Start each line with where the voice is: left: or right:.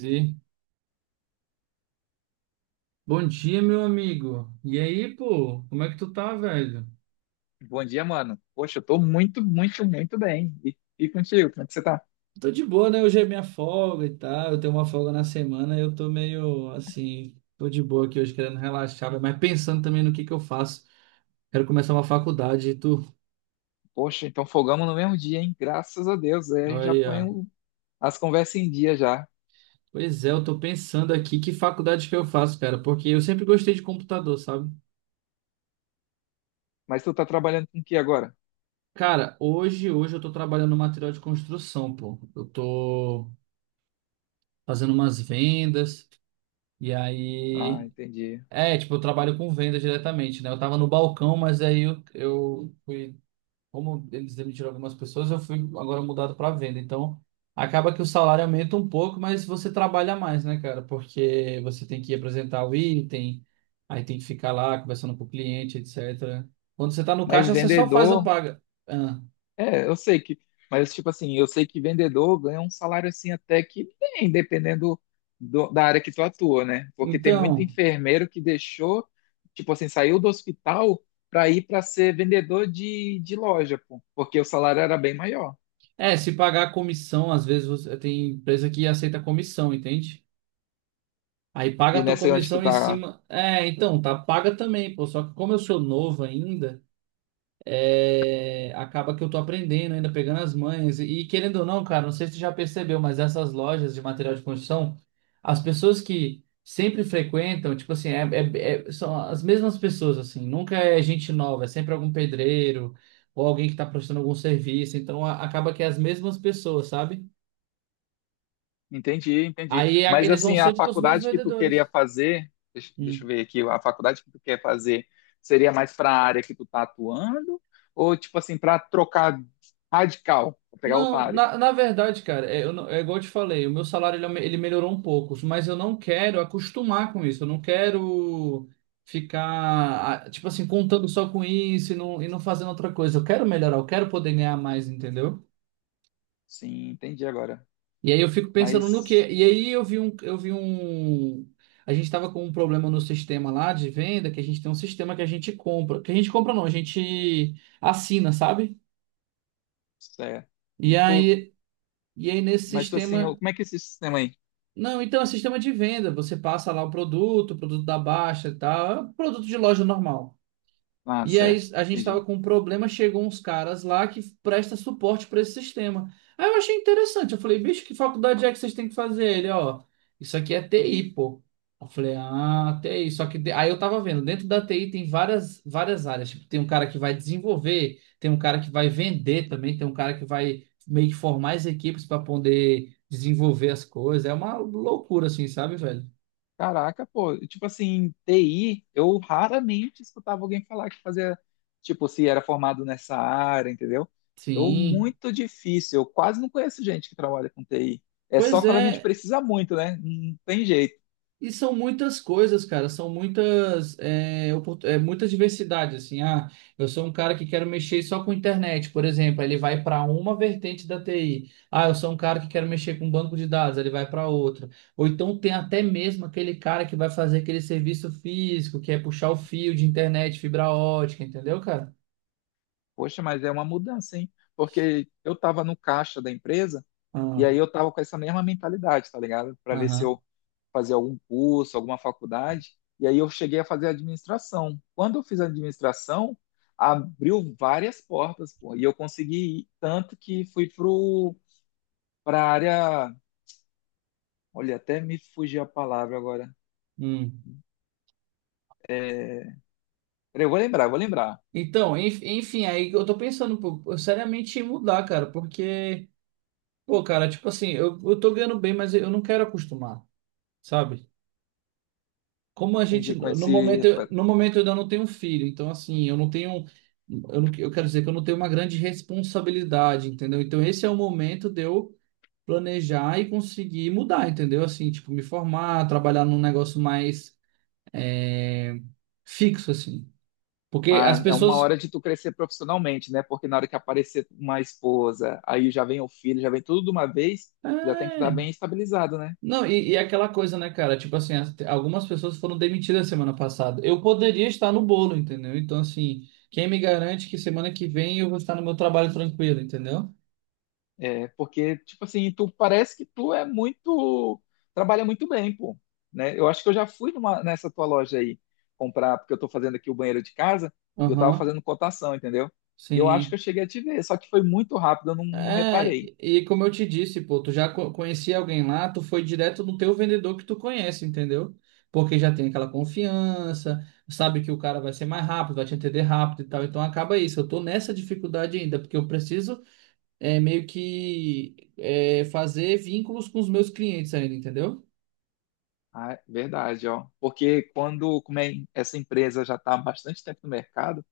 right: E- Bom dia, meu amigo. E aí, pô, como é que tu tá, velho?
left: Bom dia, mano. Poxa, eu tô muito, muito, muito bem. E contigo, como é que você tá?
right: Tô de boa, né? Hoje é minha folga e tal. Eu tenho uma folga na semana e eu tô meio assim, tô de boa aqui hoje, querendo relaxar, velho, mas pensando também no que eu faço. Quero começar uma faculdade e tu.
left: Poxa, então folgamos no mesmo dia, hein? Graças a Deus. Aí a gente já põe
right: Olha.
left: as conversas em dia já.
right: Pois é, eu tô pensando aqui que faculdade que eu faço, cara, porque eu sempre gostei de computador, sabe?
left: Mas tu tá trabalhando com o que agora?
right: Cara, hoje eu tô trabalhando no material de construção, pô. Eu tô fazendo umas vendas e
left: Ah,
right: aí.
left: entendi.
right: É, tipo, eu trabalho com venda diretamente, né? Eu tava no balcão, mas aí eu fui, como eles demitiram algumas pessoas, eu fui agora mudado para venda. Então, acaba que o salário aumenta um pouco, mas você trabalha mais, né, cara? Porque você tem que apresentar o item, aí tem que ficar lá conversando com o cliente, etc. Quando você tá no
left: Mas
right: caixa, você só faz a
left: vendedor,
right: paga. Ah,
left: é, eu sei que, mas tipo assim, eu sei que vendedor ganha um salário assim até que bem, dependendo da área que tu atua, né? Porque tem muito
right: então,
left: enfermeiro que deixou, tipo assim, saiu do hospital para ir para ser vendedor de loja, pô, porque o salário era bem maior.
right: é, se pagar a comissão, às vezes você, tem empresa que aceita comissão, entende? Aí paga
left: E
right: a tua
left: nessa aí onde tu
right: comissão em
left: tá.
right: cima. É, então, tá paga também, pô. Só que como eu sou novo ainda, é, acaba que eu tô aprendendo ainda, pegando as manhas. E querendo ou não, cara, não sei se tu já percebeu, mas essas lojas de material de construção, as pessoas que sempre frequentam, tipo assim, são as mesmas pessoas, assim. Nunca é gente nova, é sempre algum pedreiro ou alguém que tá prestando algum serviço. Então acaba que é as mesmas pessoas, sabe?
left: Entendi, entendi.
right: Aí
left: Mas
right: eles vão
left: assim, a
right: sempre com os mesmos
left: faculdade que tu queria
right: vendedores.
left: fazer, deixa
right: Hum.
left: eu ver aqui, a faculdade que tu quer fazer seria mais para a área que tu tá atuando ou tipo assim, para trocar radical, pra pegar outra
right: Não,
left: área?
right: na verdade, cara, é, eu não- é igual eu te falei, o meu salário ele melhorou um pouco, mas eu não quero acostumar com isso, eu não quero ficar, ah, tipo assim, contando só com isso e não fazendo outra coisa. Eu quero melhorar, eu quero poder ganhar mais, entendeu?
left: Sim, entendi agora.
right: E aí eu fico pensando no
left: Mas
right: quê? E aí a gente tava com um problema no sistema lá de venda, que a gente tem um sistema que a gente compra, que a gente compra não, a gente assina, sabe?
left: certo.
right: E
left: E tu,
right: aí, e aí nesse
left: mas tu assim,
right: sistema.
left: como é que é esse sistema aí?
right: Não, então é sistema de venda. Você passa lá o produto da baixa e tal. É um produto de loja normal.
left: Ah,
right: E aí
left: certo.
right: a gente tava
left: Entendi.
right: com um problema, chegou uns caras lá que presta suporte para esse sistema. Aí eu achei interessante, eu falei, bicho, que faculdade é que vocês têm que fazer? Ele, ó, isso aqui é TI, pô. Eu falei, ah, TI, só que aí eu tava vendo, dentro da TI tem várias, várias áreas, tipo, tem um cara que vai desenvolver, tem um cara que vai vender também, tem um cara que vai meio que formar as equipes para poder desenvolver as coisas. É uma loucura assim, sabe, velho?
left: Caraca, pô, tipo assim, TI, eu raramente escutava alguém falar que fazia, tipo, se era formado nessa área, entendeu? Eu,
right: Sim.
left: muito difícil, eu quase não conheço gente que trabalha com TI. É só
right: Pois
left: quando a gente
right: é,
left: precisa muito, né? Não tem jeito.
right: e são muitas coisas, cara, são muitas, muita diversidade, assim, ah, eu sou um cara que quero mexer só com internet, por exemplo, aí ele vai para uma vertente da TI, ah, eu sou um cara que quero mexer com banco de dados, aí ele vai para outra, ou então tem até mesmo aquele cara que vai fazer aquele serviço físico, que é puxar o fio de internet, fibra ótica, entendeu, cara?
left: Poxa, mas é uma mudança, hein? Porque eu tava no caixa da empresa e
right: Ah,
left: aí eu tava com essa mesma mentalidade, tá ligado? Para ver se
right: aham,
left: eu fazer algum curso, alguma faculdade, e aí eu cheguei a fazer administração. Quando eu fiz administração, abriu várias portas, pô, e eu consegui ir, tanto que fui para a área. Olha, até me fugiu a palavra agora.
right: hum.
left: É, peraí, eu vou lembrar, eu vou lembrar.
right: Então, enfim, aí eu tô pensando, pô, eu seriamente em mudar, cara, porque... Pô, cara, tipo assim, eu tô ganhando bem, mas eu não quero acostumar, sabe? Como a gente,
left: Entendi com
right: no momento,
left: esse.
right: no momento eu ainda não tenho filho, então assim, eu não tenho, eu, não, eu quero dizer que eu não tenho uma grande responsabilidade, entendeu? Então esse é o momento de eu planejar e conseguir mudar, entendeu? Assim, tipo, me formar, trabalhar num negócio mais é, fixo, assim. Porque as
left: É uma
right: pessoas.
left: hora de tu crescer profissionalmente, né? Porque na hora que aparecer uma esposa, aí já vem o filho, já vem tudo de uma vez, já tem que estar
right: É.
left: bem estabilizado, né?
right: Não, e aquela coisa, né, cara? Tipo assim, algumas pessoas foram demitidas semana passada. Eu poderia estar no bolo, entendeu? Então, assim, quem me garante que semana que vem eu vou estar no meu trabalho tranquilo, entendeu?
left: É, porque, tipo assim, tu parece que tu é muito. Trabalha muito bem, pô. Né? Eu acho que eu já fui nessa tua loja aí comprar, porque eu tô fazendo aqui o banheiro de casa e eu tava
right: Aham,
left: fazendo cotação, entendeu? E eu acho que
right: sim.
left: eu cheguei a te ver, só que foi muito rápido, eu não, não
right: É,
left: reparei.
right: e como eu te disse, pô, tu já conhecia alguém lá, tu foi direto no teu vendedor que tu conhece, entendeu? Porque já tem aquela confiança, sabe que o cara vai ser mais rápido, vai te entender rápido e tal. Então acaba isso. Eu tô nessa dificuldade ainda, porque eu preciso é, meio que é, fazer vínculos com os meus clientes ainda, entendeu?
left: Ah, é verdade, ó. Porque quando, como é, essa empresa já está há bastante tempo no mercado,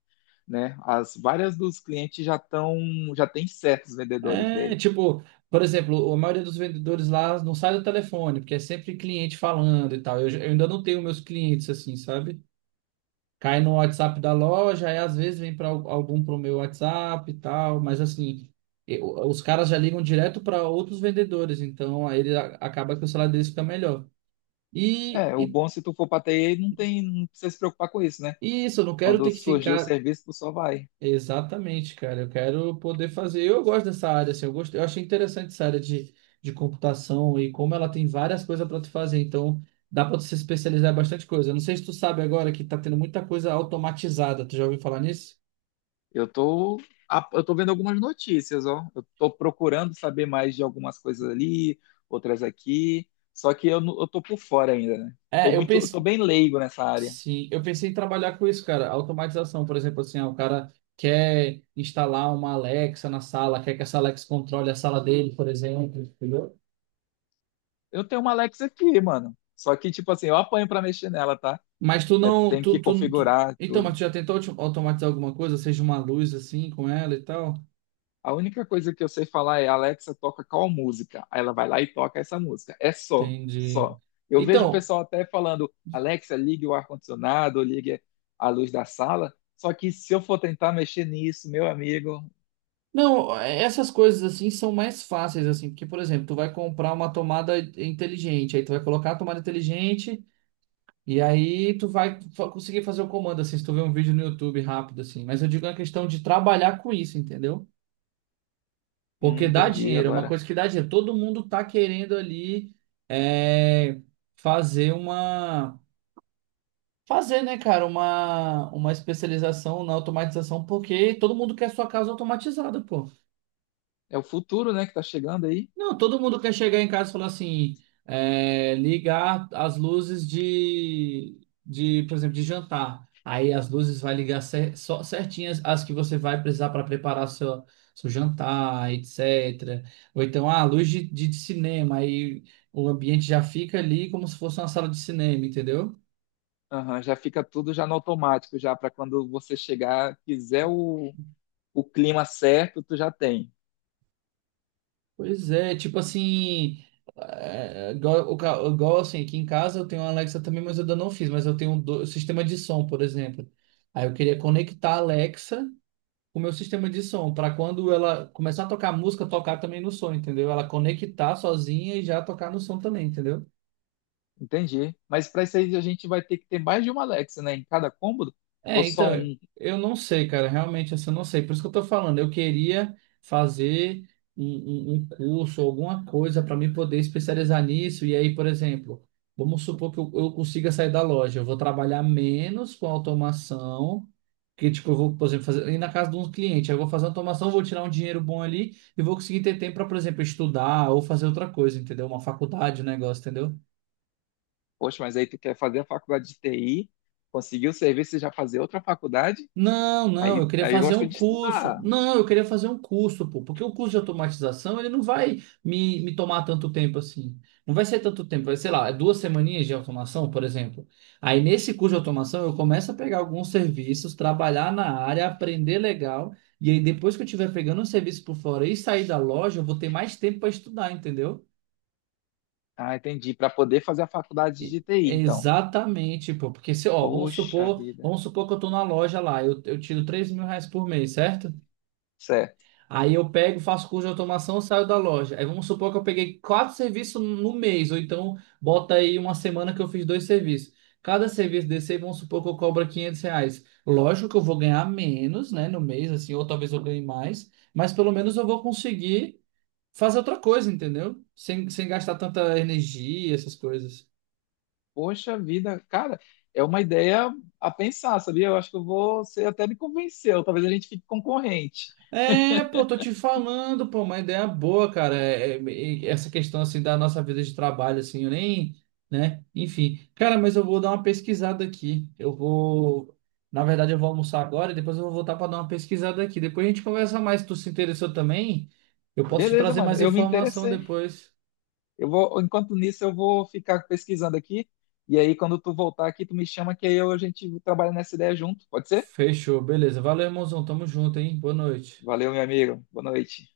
left: né? As várias dos clientes já estão, já tem certos vendedores
right: É,
left: dele.
right: tipo, por exemplo, a maioria dos vendedores lá não sai do telefone, porque é sempre cliente falando e tal. Eu ainda não tenho meus clientes assim, sabe? Cai no WhatsApp da loja, e às vezes vem para algum pro meu WhatsApp e tal, mas assim, os caras já ligam direto para outros vendedores, então aí ele acaba que o salário deles fica melhor. E,
left: É, o
right: e,
left: bom se tu for para TI, não tem, não precisa se preocupar com isso, né?
right: e isso, eu não quero
left: Quando
right: ter que
left: surgir o
right: ficar.
left: serviço, tu só vai.
right: Exatamente, cara. Eu quero poder fazer. Eu gosto dessa área, assim, eu gosto, eu achei interessante essa área de computação e como ela tem várias coisas para tu fazer. Então, dá para tu se especializar em bastante coisa. Eu não sei se tu sabe agora que tá tendo muita coisa automatizada. Tu já ouviu falar nisso?
left: Eu tô, eu tô vendo algumas notícias, ó. Eu tô procurando saber mais de algumas coisas ali, outras aqui. Só que eu, não- eu tô por fora ainda, né? Tô
right: É, eu
left: muito, eu tô
right: pensei,
left: bem leigo nessa área.
right: sim, eu pensei em trabalhar com isso, cara. Automatização, por exemplo, assim, ah, o cara quer instalar uma Alexa na sala, quer que essa Alexa controle a sala dele, por exemplo, entendeu?
left: Eu tenho uma Alexa aqui, mano. Só que, tipo assim, eu apanho pra mexer nela, tá?
right: Mas tu
left: É,
right: não.
left: tem que configurar
right: Então, mas
left: tudo.
right: tu já tentou automatizar alguma coisa, seja uma luz assim com ela e tal?
left: A única coisa que eu sei falar é, Alexa, toca qual música? Aí ela vai lá e toca essa música. É só,
right: Entendi.
left: só. Eu vejo o
right: Então,
left: pessoal até falando, Alexa, ligue o ar-condicionado, ou ligue a luz da sala. Só que se eu for tentar mexer nisso, meu amigo,
right: não, é, essas coisas assim são mais fáceis, assim, porque, por exemplo, tu vai comprar uma tomada inteligente, aí tu vai colocar a tomada inteligente e aí tu vai conseguir fazer o comando, assim, se tu ver um vídeo no YouTube rápido, assim. Mas eu digo a questão de trabalhar com isso, entendeu? Porque dá
left: entendi
right: dinheiro, é uma
left: agora.
right: coisa que dá dinheiro. Todo mundo tá querendo ali é, fazer uma. Fazer, né, cara, uma especialização na automatização, porque todo mundo quer sua casa automatizada, pô.
left: É o futuro, né, que tá chegando aí.
right: Não, todo mundo quer chegar em casa e falar assim, é, ligar as luzes por exemplo, de jantar. Aí as luzes vai ligar só certinhas as que você vai precisar para preparar seu jantar, etc. Ou então, ah, luz de cinema, aí o ambiente já fica ali como se fosse uma sala de cinema, entendeu?
left: Aham, já fica tudo já no automático, já para quando você chegar, quiser o clima certo, tu já tem.
right: Pois é, tipo assim, igual, igual assim, aqui em casa eu tenho a Alexa também, mas eu ainda não fiz, mas eu tenho um sistema de som, por exemplo. Aí eu queria conectar a Alexa com o meu sistema de som, para quando ela começar a tocar música, tocar também no som, entendeu? Ela conectar sozinha e já tocar no som também, entendeu?
left: Entendi. Mas para isso aí a gente vai ter que ter mais de uma Alexa, né, em cada cômodo, ou
right: É,
left: só
right: então,
left: um?
right: eu não sei, cara, realmente assim, eu não sei. Por isso que eu tô falando, eu queria fazer um, um curso, alguma coisa para mim poder especializar nisso. E aí, por exemplo, vamos supor que eu consiga sair da loja, eu vou trabalhar menos com automação, que tipo, eu vou, por exemplo, fazer, ir na casa de um cliente, aí eu vou fazer automação, vou tirar um dinheiro bom ali e vou conseguir ter tempo para, por exemplo, estudar ou fazer outra coisa, entendeu? Uma faculdade, um negócio, entendeu?
left: Poxa, mas aí tu quer fazer a faculdade de TI, conseguir o serviço e já fazer outra faculdade?
right: Não, não, eu
left: Aí,
right: queria
left: aí eu
right: fazer um
left: gosto de
right: curso.
left: estudar.
right: Não, eu queria fazer um curso, pô, porque o curso de automatização, ele não vai me tomar tanto tempo assim. Não vai ser tanto tempo, vai, sei lá, 2 semaninhas de automação, por exemplo. Aí nesse curso de automação, eu começo a pegar alguns serviços, trabalhar na área, aprender legal, e aí depois que eu estiver pegando um serviço por fora e sair da loja, eu vou ter mais tempo para estudar, entendeu?
left: Ah, entendi. Para poder fazer a faculdade de TI, então.
right: Exatamente, pô, porque se, ó, vamos
left: Poxa
right: supor,
left: vida.
right: vamos supor que eu tô na loja lá, eu tiro R$ 3.000 por mês, certo?
left: Certo.
right: Aí eu pego, faço curso de automação, saio da loja. Aí vamos supor que eu peguei quatro serviços no mês, ou então bota aí uma semana que eu fiz dois serviços. Cada serviço desse, aí, vamos supor que eu cobro R$ 500. Lógico que eu vou ganhar menos, né, no mês, assim, ou talvez eu ganhe mais, mas pelo menos eu vou conseguir fazer outra coisa, entendeu? Sem gastar tanta energia, essas coisas.
left: Poxa vida, cara, é uma ideia a pensar, sabia? Eu acho que eu vou, você até me convenceu. Talvez a gente fique concorrente.
right: É, pô, tô te falando, pô, uma ideia boa, cara. E essa questão assim da nossa vida de trabalho, assim, eu nem, né? Enfim, cara, mas eu vou dar uma pesquisada aqui. Eu vou, na verdade, eu vou almoçar agora e depois eu vou voltar pra dar uma pesquisada aqui. Depois a gente conversa mais. Se tu se interessou também, eu posso te
left: Beleza,
right: trazer
left: mano,
right: mais
left: eu me
right: informação
left: interessei.
right: depois.
left: Eu vou, enquanto nisso, eu vou ficar pesquisando aqui. E aí, quando tu voltar aqui, tu me chama que aí a gente trabalha nessa ideia junto. Pode ser?
right: Fechou, beleza. Valeu, irmãozão. Tamo junto, hein? Boa noite.
left: Valeu, meu amigo. Boa noite.